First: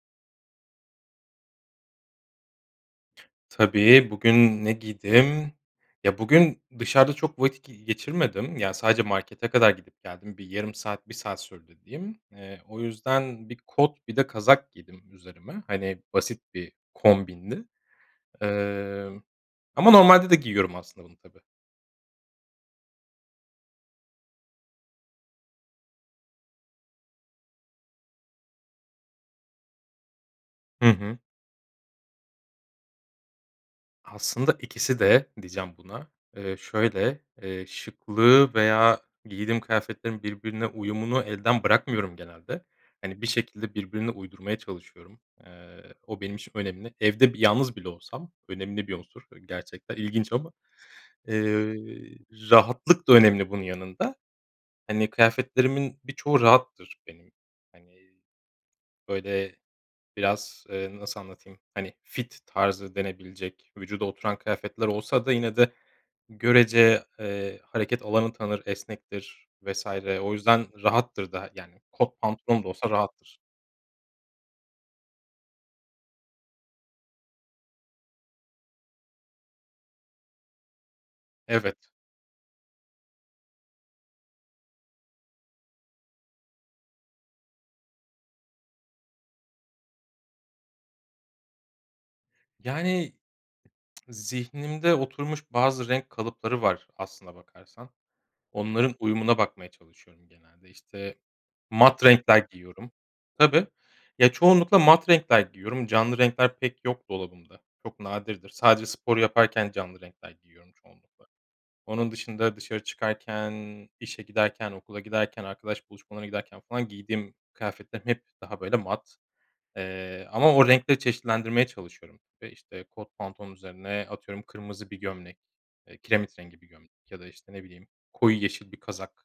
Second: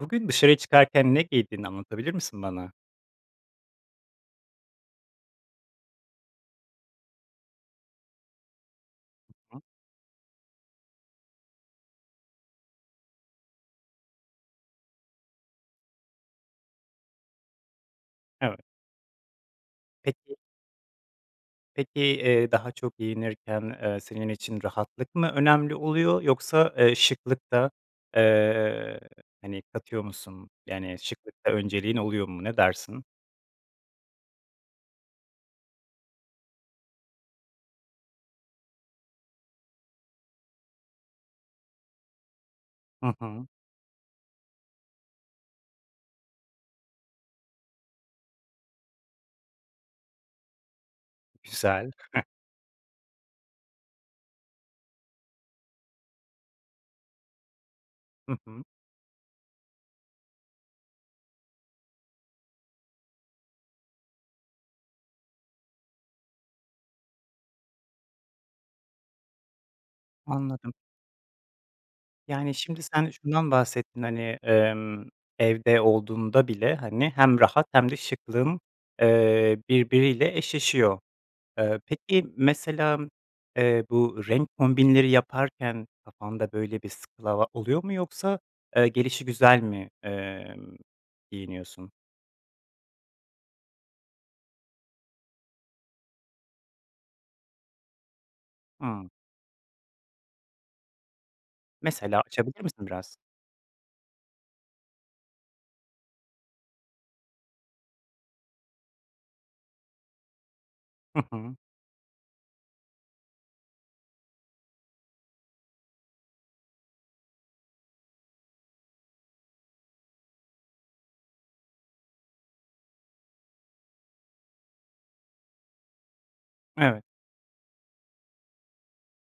Bugün dışarıya çıkarken ne giydiğini anlatabilir misin bana? Tabii, bugün ne giydim? Ya, bugün dışarıda çok vakit g geçirmedim. Ya, sadece markete Hı hı. kadar gidip geldim. Bir yarım saat, 1 saat sürdü diyeyim. Eee, o yüzden bir kot bir de kazak giydim üzerime. Hani, basit bir kombindi. Evet. Emm, ama normalde Peki. de giyiyorum aslında bunu tabii. Peki, eee, daha çok giyinirken, eee, senin için rahatlık mı önemli oluyor yoksa, eee, şıklık da, eee, hani, katıyor musun? Hı Yani, hı. şıklıkta önceliğin oluyor mu? Ne dersin? Aslında ikisi de diyeceğim buna. Eee, şöyle, eee, şıklığı veya giydiğim kıyafetlerin birbirine uyumunu elden bırakmıyorum genelde. Hı Hani, bir hı. şekilde birbirine uydurmaya çalışıyorum. Eee, o benim için önemli. Evde, bir, yalnız bile olsam. Önemli bir unsur, eee, gerçekten ilginç ama, eee, Güzel. rahatlık da önemli bunun yanında. Hani, kıyafetlerimin birçoğu rahattır benim. Hani, Hı hı. böyle, biraz, eee, nasıl anlatayım. Hani, fit tarzı denebilecek, vücuda oturan kıyafetler olsa da yine de görece, eee, hareket alanı tanır, esnektir vs. o yüzden Anladım. rahattır da, yani, kot Yani, pantolon da şimdi, olsa sen rahattır. şundan bahsettin. Hani, emm, evde olduğunda bile, hani, hem rahat hem de şıklığın, eee, birbiriyle eşleşiyor. Eee, Evet. peki, mesela, eee, bu renk kombinleri yaparken kafanda, böyle, bir skala oluyor mu? Yoksa, eee, gelişigüzel mi, emm, giyiniyorsun? Yani, zihnimde oturmuş bazı renk kalıpları var aslına bakarsan. Onların Hımm. uyumuna bakmaya çalışıyorum genelde. İşte, mat Mesela, renkler açabilir misin giyiyorum. biraz? Tabii. Ya, çoğunlukla mat renkler giyiyorum canlı renkler pek yok dolabımda. Çok nadirdir. Sadece spor yaparken canlı renkler giyiyorum Hı çoğunlukla. hı. Onun dışında dışarı çıkarken, işe giderken, okula giderken, arkadaş buluşmalarına giderken falan giydiğim kıyafetlerim hep daha, böyle, mat, eee, ama o renkleri çeşitlendirmeye çalışıyorum ve, işte, kot pantolonun üzerine, atıyorum, kırmızı bir gömlek, eee, kiremit rengi bir Evet. gömlek ya da, işte, ne bileyim, koyu yeşil bir kazak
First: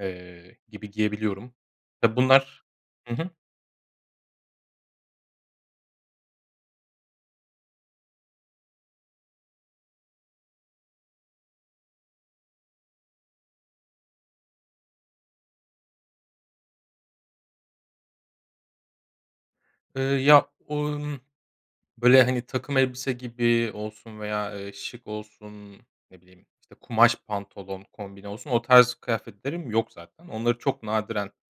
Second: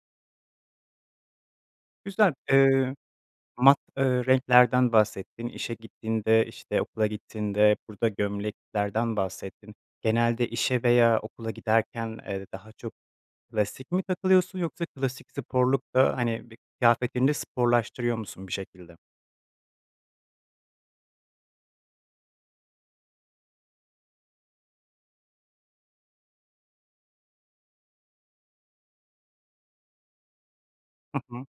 eee, gibi giyebiliyorum. Tabii, Güzel, bunlar, ııı, hı hı. mat, ııı, renklerden bahsettin, işe gittiğinde, işte, okula gittiğinde, burada gömleklerden bahsettin. Genelde işe veya okula giderken, eee, daha çok klasik mi takılıyorsun yoksa klasik sporluk da, hani, bi kıyafetini de sporlaştırıyor musun bir şekilde? Iıı, ya, [unintelligible] böyle, hani, takım elbise gibi olsun veya, ııı, şık olsun, ne bileyim, işte, kumaş pantolon kombini olsun, o tarz kıyafetlerim yok zaten. Onları çok Hı nadiren, hı.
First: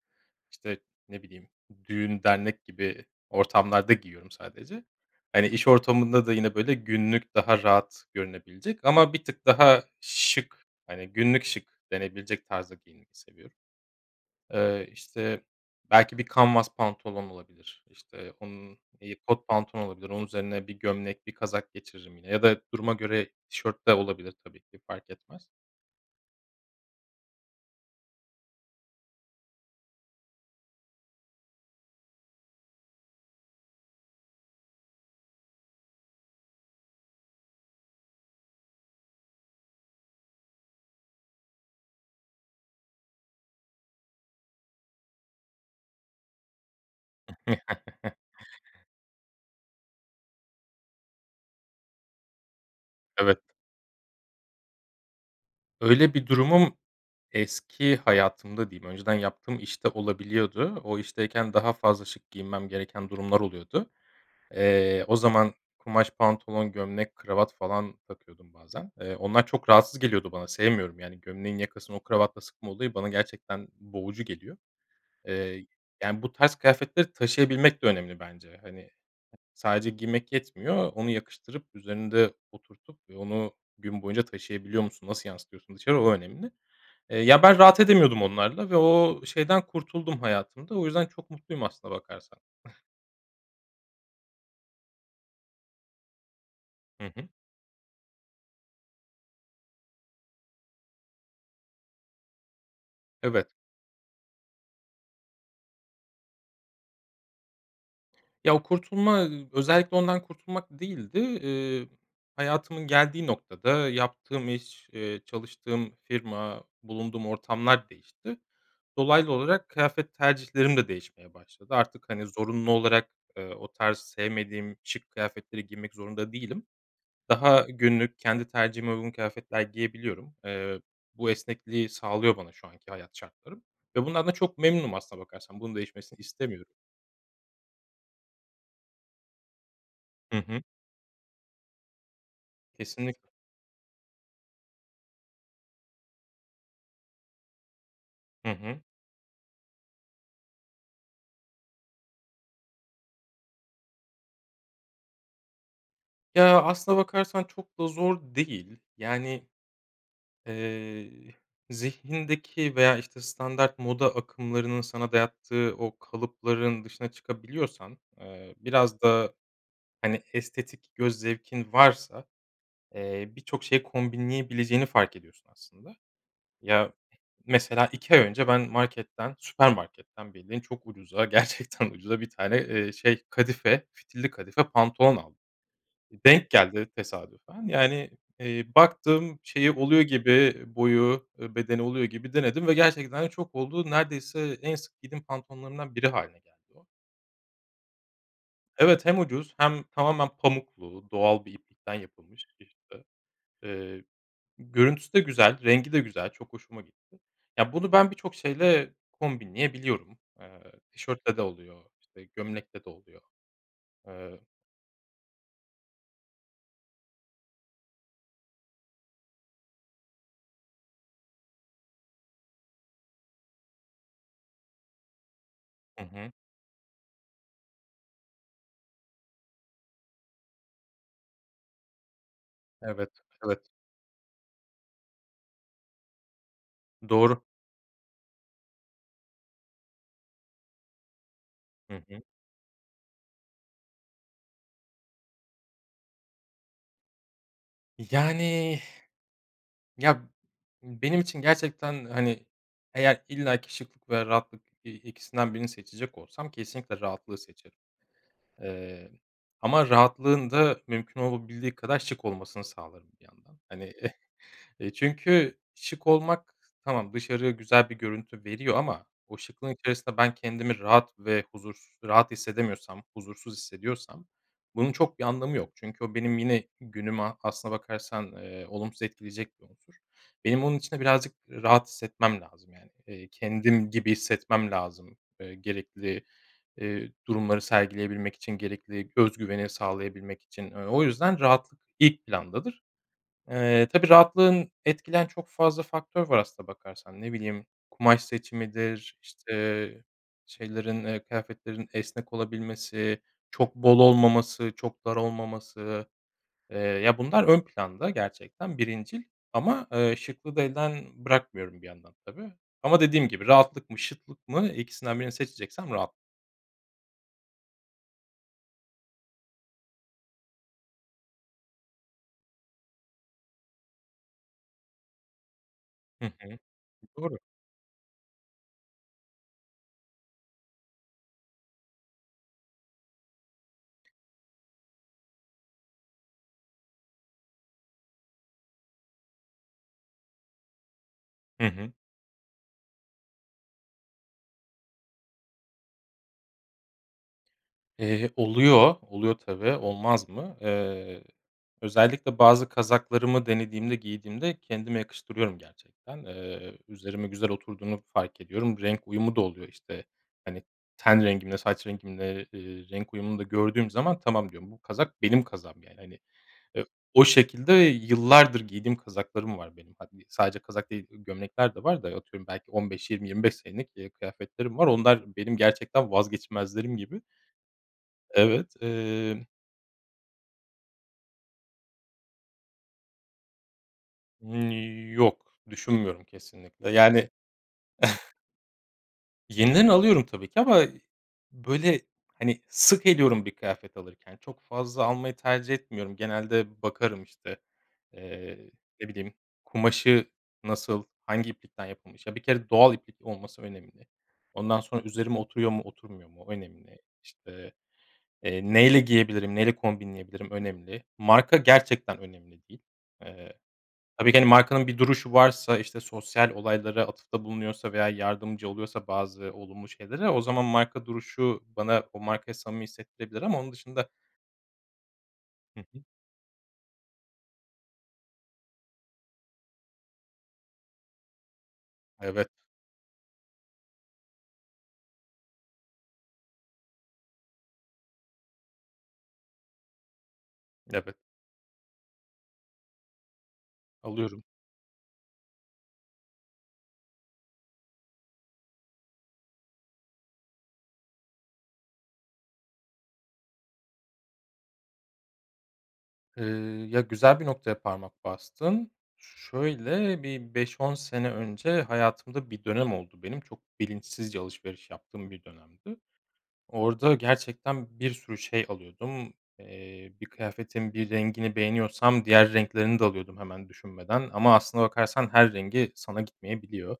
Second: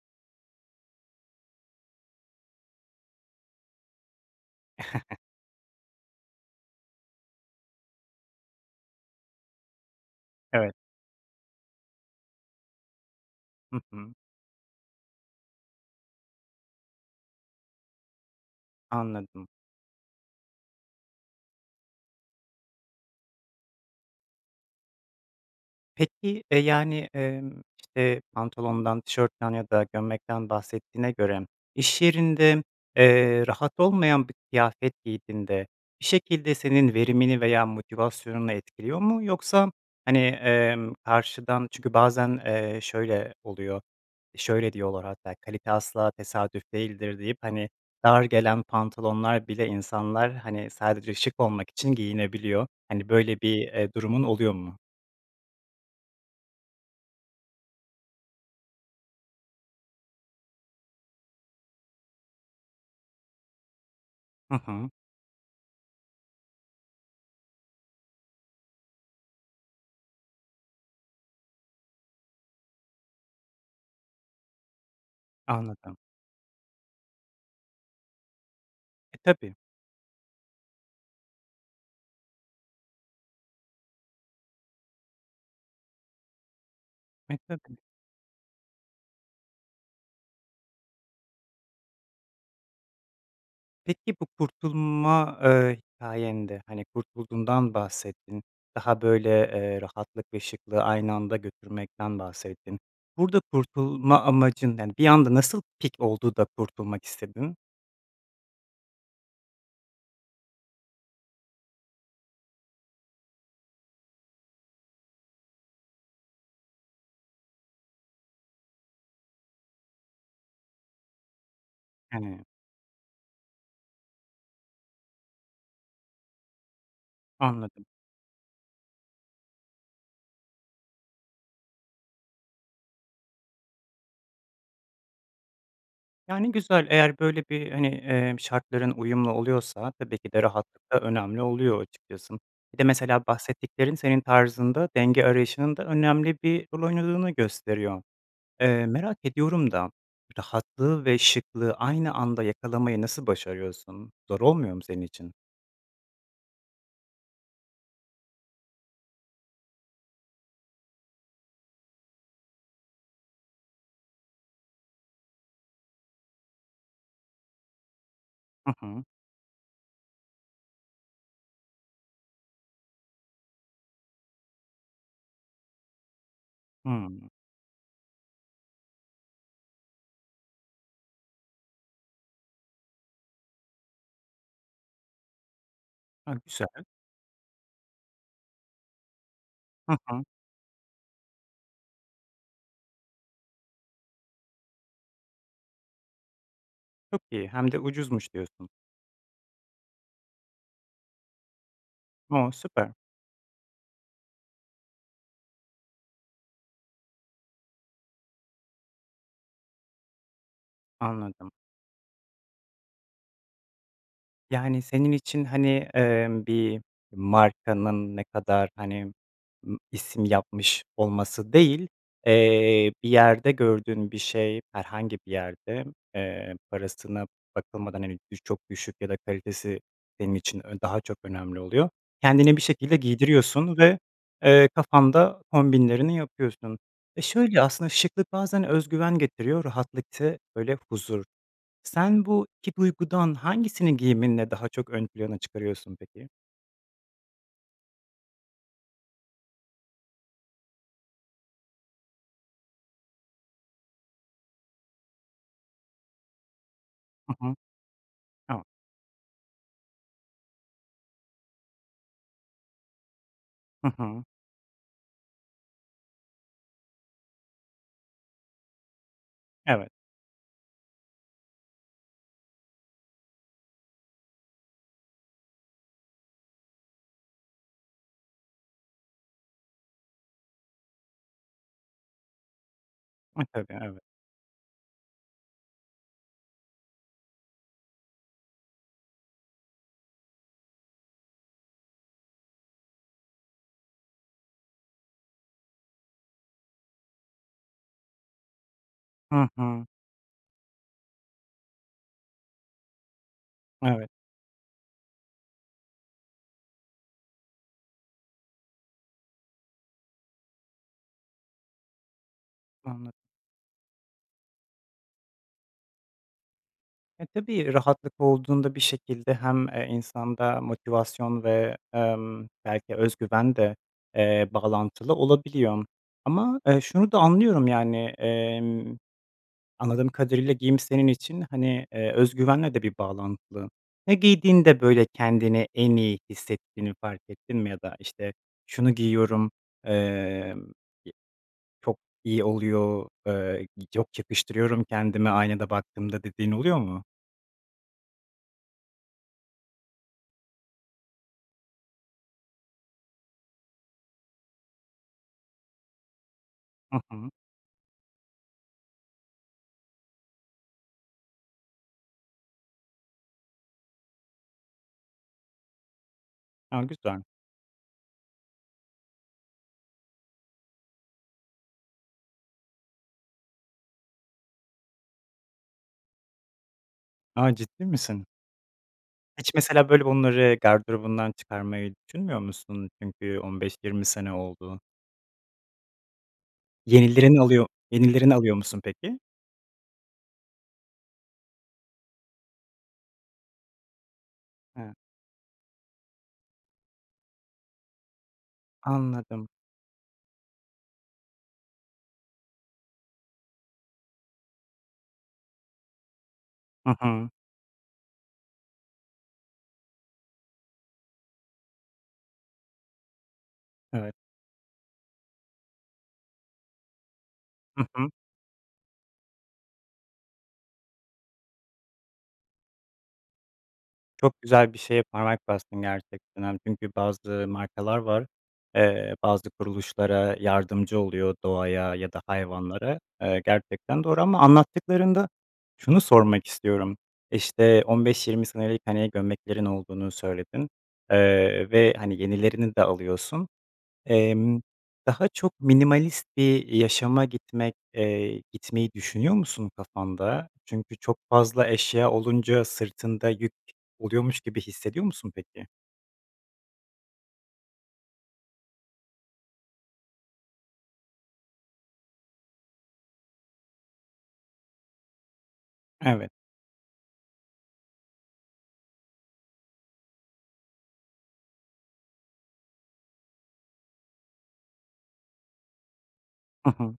işte, ne bileyim, düğün dernek gibi ortamlarda giyiyorum sadece. Hani, iş ortamında da yine, böyle, günlük daha rahat görünebilecek ama bir tık daha şık, Evet. hani, günlük şık denebilecek tarzda giyinmeyi seviyorum. Hı hı. Eee, işte, belki bir canvas pantolon olabilir, işte, onun, iii, Anladım. kot pantolon olabilir, onun üzerine bir gömlek, bir kazak geçiririm yine ya da duruma göre tişört de olabilir tabii ki fark etmez. Peki, eee, yani, emm, işte, pantolondan, tişörtten ya da gömlekten bahsettiğine göre, iş yerinde, eee, rahat olmayan bir kıyafet giydiğinde, bir şekilde senin verimini veya motivasyonunu etkiliyor mu? Yoksa, hani, emm, karşıdan, çünkü bazen, eee, şöyle oluyor, şöyle diyorlar, hatta kalite asla tesadüf değildir deyip, hani, dar gelen pantolonlar bile insanlar, hani, sadece şık olmak için giyinebiliyor, hani, Evet. böyle, bir, eee, durumun oluyor mu? Öyle bir durumum eski hayatımda diyeyim, önceden yaptığım iş de olabiliyordu. O işteyken daha fazla şık giyinmem gereken durumlar oluyordu. Hı hı. Eee, o zaman kumaş pantolon, gömlek, kravat falan takıyordum bazen. Eee, onlar çok rahatsız geliyordu bana sevmiyorum, yani, gömleğin yakasını o kravatla sıkma olayı bana gerçekten boğucu geliyor. Eee, Anladım. yani, bu tarz kıyafetleri taşıyabilmek de önemli bence. Hani, E, tabii. sadece giymek yetmiyor, onu yakıştırıp üzerinde oturtup ve onu gün boyunca taşıyabiliyor musun, nasıl yansıtıyorsun dışarı o önemli. Eee, ya ben rahat [unintelligible] edemiyordum onlarla ve o şeyden kurtuldum hayatımda. O yüzden çok mutluyum aslına bakarsan. Peki, bu kurtulma, eee, hikâyen de, hani, Hı hı. kurtulduğundan bahsettin. Daha, böyle, eee, rahatlık ve şıklığı aynı anda götürmekten bahsettin. Burada Evet. kurtulma amacın, yani, bir anda nasıl pik oldu da kurtulmak istedin? Ya, o kurtulma, ııı, özellikle ondan kurtulmak değildi. Eee, hayatımın geldiği noktada yaptığım iş, eee, çalıştığım firma, bulunduğum ortamlar değişti. Dolaylı olarak kıyafet tercihlerim de değişmeye başladı. Artık, hani, Hımm. zorunlu olarak, eee, o tarz sevmediğim şık kıyafetleri giymek zorunda değilim. Daha Anladım. günlük, kendi tercihime uygun kıyafetler giyebiliyorum. Eee, bu esnekliği sağlıyor bana şu anki hayat şartlarım ve bunlardan çok memnunum aslında bakarsan. Bunun değişmesini Yani, istemiyorum. güzel, eğer, böyle, bir, hani, emm, şartların uyumlu oluyorsa tabii ki Hı de hı. rahatlık da önemli oluyor açıkçası. Bir de Kesinlikle. mesela bahsettiklerin senin tarzında denge arayışının da önemli bir rol oynadığını gösteriyor. Hı hı. Eee, merak ediyorum da rahatlığı ve şıklığı aynı anda yakalamayı nasıl başarıyorsun? Zor olmuyor mu senin için? Ya, aslına bakarsan çok da zor değil. Yani eee, zihnindeki veya, işte, standart moda akımlarının sana dayattığı o kalıpların dışına çıkabiliyorsan, eee, Hı biraz hı. da, hani, estetik göz zevkin varsa, eee, birçok şeyi kombinleyebileceğini fark ediyorsun aslında. Ya, Hıı. mesela, 2 ay önce ben marketten, süpermarketten bildiğin çok ucuza gerçekten ucuza 1 tane, eee, şey kadife, fitilli kadife pantolon aldım. Ha. Denk Güzel. geldi tesadüfen, yani, eee, baktım şeyi Hı oluyor hı. gibi, boyu, e, bedeni oluyor gibi denedim ve gerçekten de çok oldu. Neredeyse en sık giydiğim pantolonlarımdan biri hâline geldi o. Çok iyi hem de ucuzmuş diyorsun. Evet, hem ucuz hem tamamen pamuklu doğal bir iplikten yapılmış. O! Süper. [unintelligible] Eee, görüntüsü de güzel, rengi de güzel, çok hoşuma gitti. Ya, bunu ben birçok şeyle kombinleyebiliyorum. Eee, tişörtle de Anladım. oluyor, işte, gömlekle de oluyor. Eee Yani, senin için, hani, emm, bir markanın ne kadar, hani, ımm, isim yapmış olması değil, eee, bir yerde gördüğün bir şey, herhangi bir yerde, Hı hı. eee, parasına bakılmadan, hani, düş çok düşük ya da kalitesi benim için ön daha çok önemli oluyor. Kendini bir şekilde Evet, evet. giydiriyorsun ve, eee, kafanda kombinlerini yapıyorsun ve Doğru. şöyle aslında şıklık bazen öz güven getiriyor, rahatlık te böyle, huzur. Hı hı. Sen bu 2 duygudan hangisini giyiminle daha çok ön plana çıkarıyorsun peki? Yani. Ya, benim için gerçekten, hani, eğer illaki şıklık ve rahatlık, eee, ikisinden birini seçecek olsam kesinlikle Hı rahatlığı hı. seçerim. Tamam. Eee, ama rahatlığın da mümkün olabildiği kadar şık olmasını sağlarım bir yandan. Hı Hani, hı. çünkü şık olmak tamam dışarıya güzel bir görüntü veriyor ama o şıklığın Evet. içerisinde ben kendimi rahat ve huzur rahat hissedemiyorsam, huzursuz hissediyorsam bunun çok bir anlamı yok. Çünkü o benim yine günümü aslına bakarsan, eee, olumsuz etkileyecek bir unsur. Benim onun için de birazcık rahat hissetmem lazım, yani. Eee, E, tabii. kendim Evet. gibi hissetmem lazım, eee, gerekli, eee, durumları sergileyebilmek için, gerekli özgüveni sağlayabilmek için. Eee, o yüzden rahatlık ilk plandadır. Eee, tabii rahatlığın etkileyen çok fazla faktör var aslına bakarsan. Ne bileyim, kumaş seçimidir, Hı hı. işte, şeylerin, eee, kıyafetlerin esnek olabilmesi, çok bol Evet. olmaması, çok dar olmaması. Eee, ya bunlar ön planda gerçekten birincil ama, eee, şıklığı da elden bırakmıyorum bir yandan, tabii, ama Anladım. dediğim gibi rahatlık mı şıklık mı, ikisinden birini seçeceksem rahat E, tabii, rahatlık olduğunda bir şekilde hem, eee, insanda motivasyon ve, emm, belki özgüven de, eee, bağlantılı olabiliyor. Hı hı. Ama, eee, şunu da Doğru. anlıyorum. Yani, emm, anladığım kadarıyla giyim senin için, hani, eee, özgüvenle de bir bağlantılı. Ya, giydiğinde, böyle, kendini en iyi hissettiğini fark ettin mi ya da, işte, şunu giyiyorum, emm, ye Hı hı. çok iyi oluyor, eee, y yok yakıştırıyorum kendime aynada baktığımda dediğin oluyor mu? Eee, oluyor, oluyor, tabii, olmaz mı? Eee, özellikle bazı kazaklarımı denediğimde, giydiğimde kendime yakıştırıyorum gerçekten. Eee, Hı üzerime hı. güzel oturduğunu fark ediyorum. Renk uyumu da oluyor. İşte, hani, ten rengimle, saç rengimle, ııı, renk uyumunu da gördüğüm zaman tamam diyorum, bu kazak benim kazağım yani. Hani, A, eee, güzel. o şekilde yıllardır giydiğim kazaklarım var benim. [unintelligible] Sadece kazak değil, ııı, gömlekler de var da atıyorum belki 15-20-25 senelik, ııı, kıyafetlerim var, onlar benim gerçekten vazgeçmezlerim gibi. A, ciddi misin? Evet. Emm Hiç mesela, böyle, bunları gardırobundan çıkarmayı düşünmüyor musun? Çünkü 15-20 sene Imm, oldu. yok düşünmüyorum kesinlikle. Yani Yenilerin oluyo yenilerini alıyor musun peki? Yeniden alıyorum tabii ki ama, böyle, hani, sık eliyorum bir kıyafet alırken. Çok He. fazla almayı tercih etmiyorum. Genelde bakarım, işte, eee, ne bileyim, Anladım. kumaşı nasıl, hangi iplikten yapılmış, ya, bir kere doğal iplik olması önemli. Ondan sonra üzerime oturuyor mu, oturmuyor mu o Hı önemli. hı. İşte, eee, neyle giyebilirim, neyle kombinleyebilirim önemli. Marka gerçekten önemli değil. Eee, Evet. tabii ki, hani, markanın bir duruşu varsa. İşte, sosyal olaylara atıfta Hı bulunuyorsa veya hı. yardımcı oluyorsa bazı olumlu şeylere o zaman marka duruşu bana o markayı samimi hissettirebilir ama onun dışında Çok güzel bir şeye parmak Hı bastın hı. gerçekten. Hani, çünkü bazı markalar var. Eee, bazı kuruluşlara yardımcı oluyor, doğaya ya da Evet. hayvanlara, eee, gerçekten doğru. Ama anlattıklarında şunu sormak istiyorum. İşte, 15-20 senelik, hani, gömleklerin olduğunu söyledin, Evet. eee, ve, hani, yenilerini de alıyorsun. Alıyorum. Emm, daha çok minimalist bir yaşama gitmek, eee, gitmeyi düşünüyor musun kafanda? Çünkü çok fazla eşya olunca sırtında yük oluyormuş gibi hissediyor musun peki? Eee, ya, güzel bir noktaya parmak bastın, şöyle bir 5-10 sene önce hayatımda bir dönem oldu. Benim çok bilinçsizce alışveriş yaptığım bir dönemdi. Evet. Orada gerçekten bir sürü şey alıyordum. Eee, bir kıyafetin bir rengini beğeniyorsam diğer renklerini de alıyordum hemen düşünmeden ama aslına bakarsan her rengi sana Hı hı. gitmeyebiliyor.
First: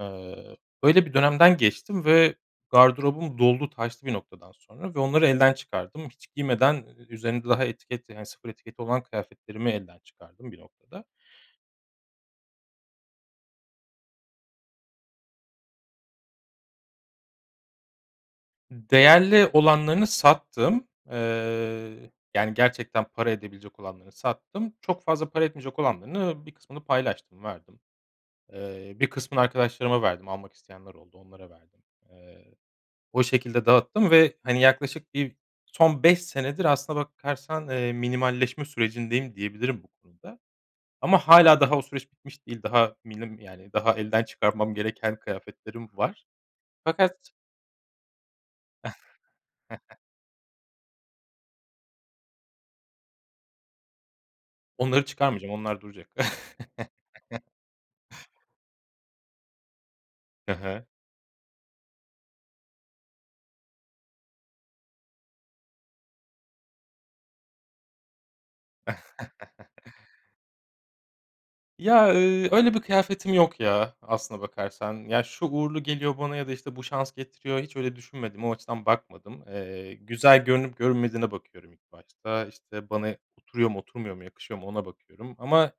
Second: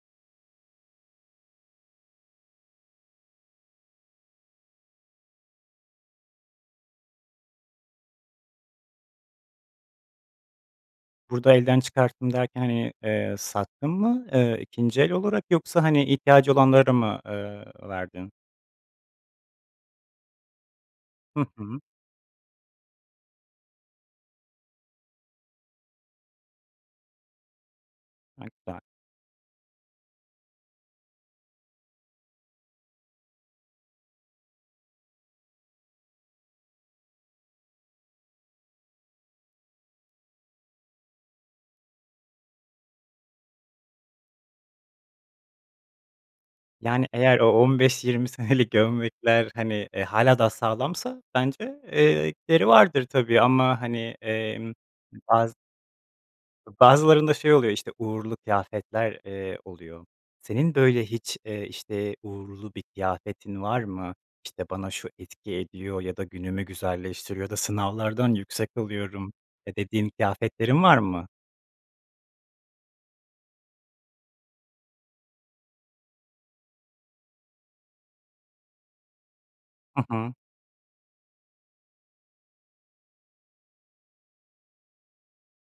Eee, böyle bir dönemden geçtim ve gardırobum doldu taştı bir noktadan sonra ve onları elden çıkardım. Hiç giymeden ü üzerinde daha etiket, yani, sıfır etiketi olan kıyafetlerimi elden çıkardım bir noktada. Burada elden çıkarttım derken, hani, eee, sattın mı, eee, ikinci el olarak yoksa, hani, ihtiyacı olanlara mı, eee, verdin? Değerli olanlarını sattım. Hı hı. Eee, yani, gerçekten para edebilecek olanlarını sattım. Çok fazla para etmeyecek olanlarını, bir kısmını paylaştım, verdim. [unintelligible] Eee, bir kısmını arkadaşlarıma verdim, almak isteyenler oldu, onlara verdim. Eee, o şekilde dağıttım ve, hani, yaklaşık bir son 5 senedir aslına bakarsan, eee, minimalleşme sürecindeyim diyebilirim bu konuda ama hâlâ daha o süreç bitmiş değil, daha milim, yani, daha elden çıkarmam gereken kıyafetlerim var Yani, fakat eğer o, 15-20 senelik gömlekler, hani, eee, hâlâ daha sağlamsa, bence, eee, gideri vardır tabii ama, hani, emm, Onları çıkarmayacağım, bazı onlar duracak. bazılarında şey oluyor, işte uğurlu kıyafetler, eee, oluyor. Hı Senin, hı. böyle, hiç, eee, işte uğurlu bir kıyafetin var mı? İşte bana şu etki ediyor ya da günümü güzelleştiriyor ya da sınavlardan yüksek alıyorum, eee, dediğin kıyafetlerin var mı? Ya, eee, öyle bir kıyafetim yok, ya, aslına bakarsan, ya, şu uğurlu geliyor bana ya da işte bu şans getiriyor hiç öyle düşünmedim. O açıdan bakmadım. Eee, Hı hı. güzel görünüp görünmediğine bakıyorum ilk başta işte bana oturuyor mu oturmuyor mu yakışıyor mu ona bakıyorum. Ama,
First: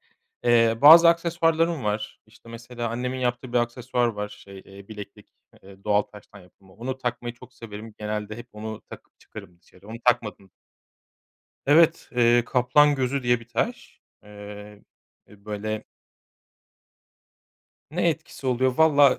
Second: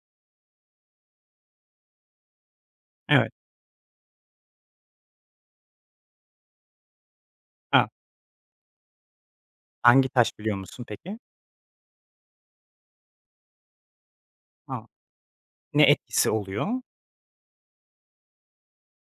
eee, bazı aksesuarlarım var işte mesela annemin Evet. yaptığı bir aksesuar var, şey, eee, bileklik, eee, doğal taştan yapılma, onu takmayı çok A. severim. Genelde hep onu takıp çıkarım dışarı onu Hangi taş takmadığım biliyor musun peki? Evet, eee, kaplan gözü diye bir taş, eee, A! Ne böyle etkisi oluyor? Ne etkisi oluyor vallahi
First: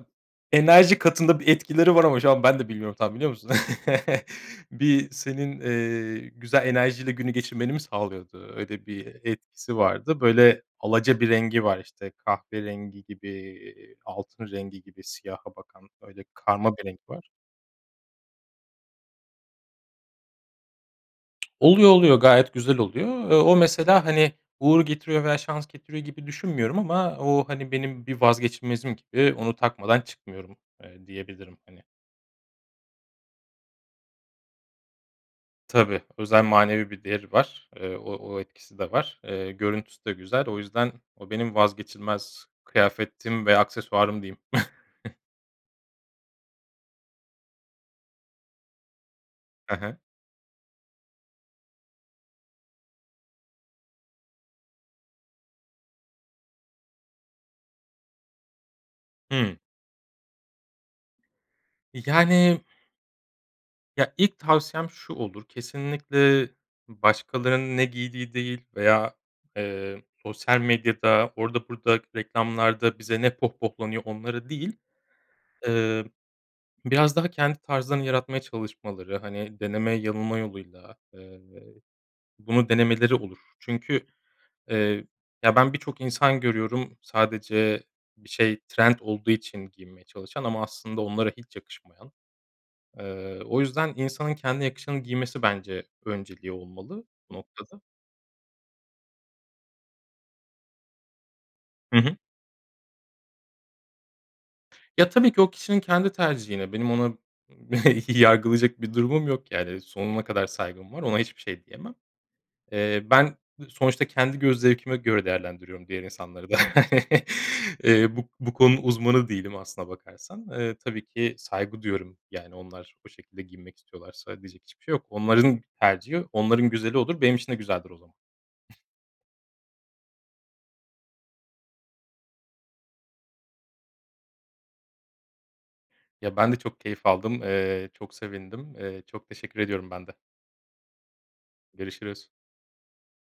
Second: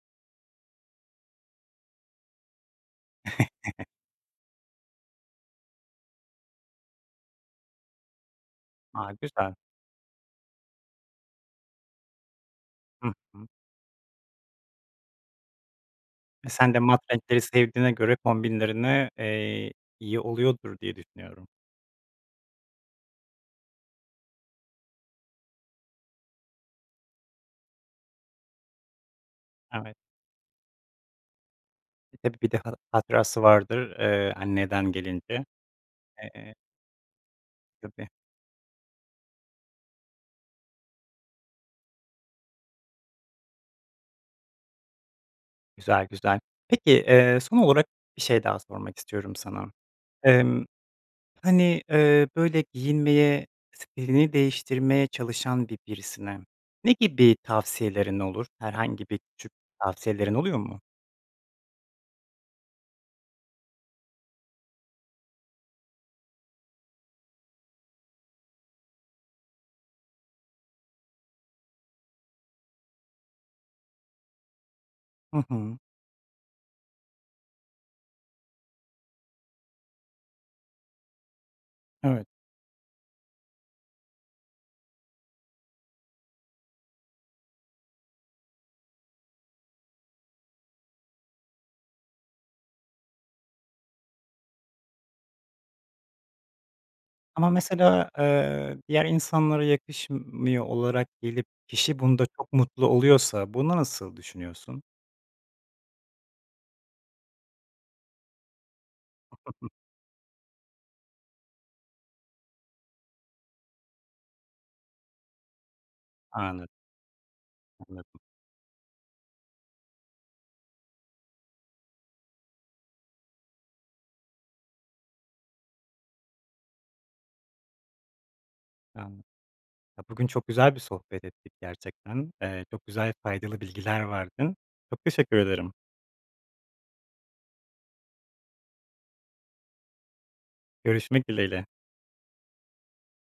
enerji katında bir etkileri var ama şu an ben de bilmiyorum tam biliyor musun? Bir senin, eee, güzel enerjiyle günü geçirmeni mi sağlıyordu? Öyle bir A. Güzel. etkisi vardı. Böyle alaca bir rengi var, işte, kahverengi Hı gibi, hı. eee, altın rengi gibi siyaha bakan öyle E, sen karma de bir mat renk var. renkleri sevdiğine göre kombinlerine, eee, iyi oluyordur diye düşünüyorum. Oluyor oluyor, gayet güzel oluyor. Eee, o mesela, hani, uğur getiriyor veya şans getiriyor gibi düşünmüyorum. Ama o, hani, benim bir vazgeçilmezim gibi onu Evet. takmadan çıkmıyorum, eee, diyebilirim, hani. Hep bir de ha hatırası vardır, eee, anneden gelince. Tabii özel Eee. manevi bir değeri var. Eee, Tabii. o o etkisi de var. Eee, görüntüsü de güzel. O yüzden o benim vazgeçilmez kıyafetim ve aksesuarım diyeyim. Güzel, güzel. Peki, eee, son olarak bir şey daha sormak istiyorum sana. Hı hı. Emm, hani, eee, böyle giyinmeye, stilini değiştirmeye çalışan bir birisine ne gibi tavsiyelerin olur? Herhangi bir küçük Hıı. tavsiyelerin oluyor mu? Yani Ya, ilk tavsiyem şu olur, kesinlikle başkalarının ne giydiği değil veya, eee, sosyal medyada orada burada reklamlarda bize ne pohpohlanıyor onları değil. Hı hı. Eee, biraz daha kendi tarzlarını yaratmaya çalışmaları, hani, deneme yanılma yoluyla, eee, Evet. bunu denemeleri olur. Çünkü, eee, ya, ben birçok insan görüyorum sadece bir şey trend olduğu için giymeye çalışan ama aslında onlara hiç yakışmayan. Eee, o yüzden insanın kendi yakışanı giymesi bence önceliği olmalı bu Ama noktada. mesela, eee, diğer insanlara yakışmıyor olarak gelip kişi Hı hı. bunda çok mutlu oluyorsa, bunda nasıl düşünüyorsun? Ya, tabii ki o kişinin kendi tercihine benim ona yargılayacak bir durumum yok. Yani, sonuna kadar saygım var, ona hiçbir şey diyemem. Eee, ben sonuçta kendi göz zevkime göre değerlendiriyorum diğer insanları da. Anladım. Eee, Anladım. bu bu konunun uzmanı değilim aslına bakarsan, eee, tabii ki saygı duyuyorum. Yani onlar o şekilde giyinmek istiyorlarsa diyecek hiçbir şey yok. Onların tercihi onların güzeli olur, benim için de güzeldir o zaman. Yani. Ya, bugün çok güzel bir sohbet ettik gerçekten. Eee, çok güzel faydalı bilgiler verdin. Çok teşekkür ederim. Ya, ben de çok keyif aldım, eee, çok sevindim, eee, çok teşekkür ediyorum ben de. Görüşmek dileğiyle. Görüşürüz.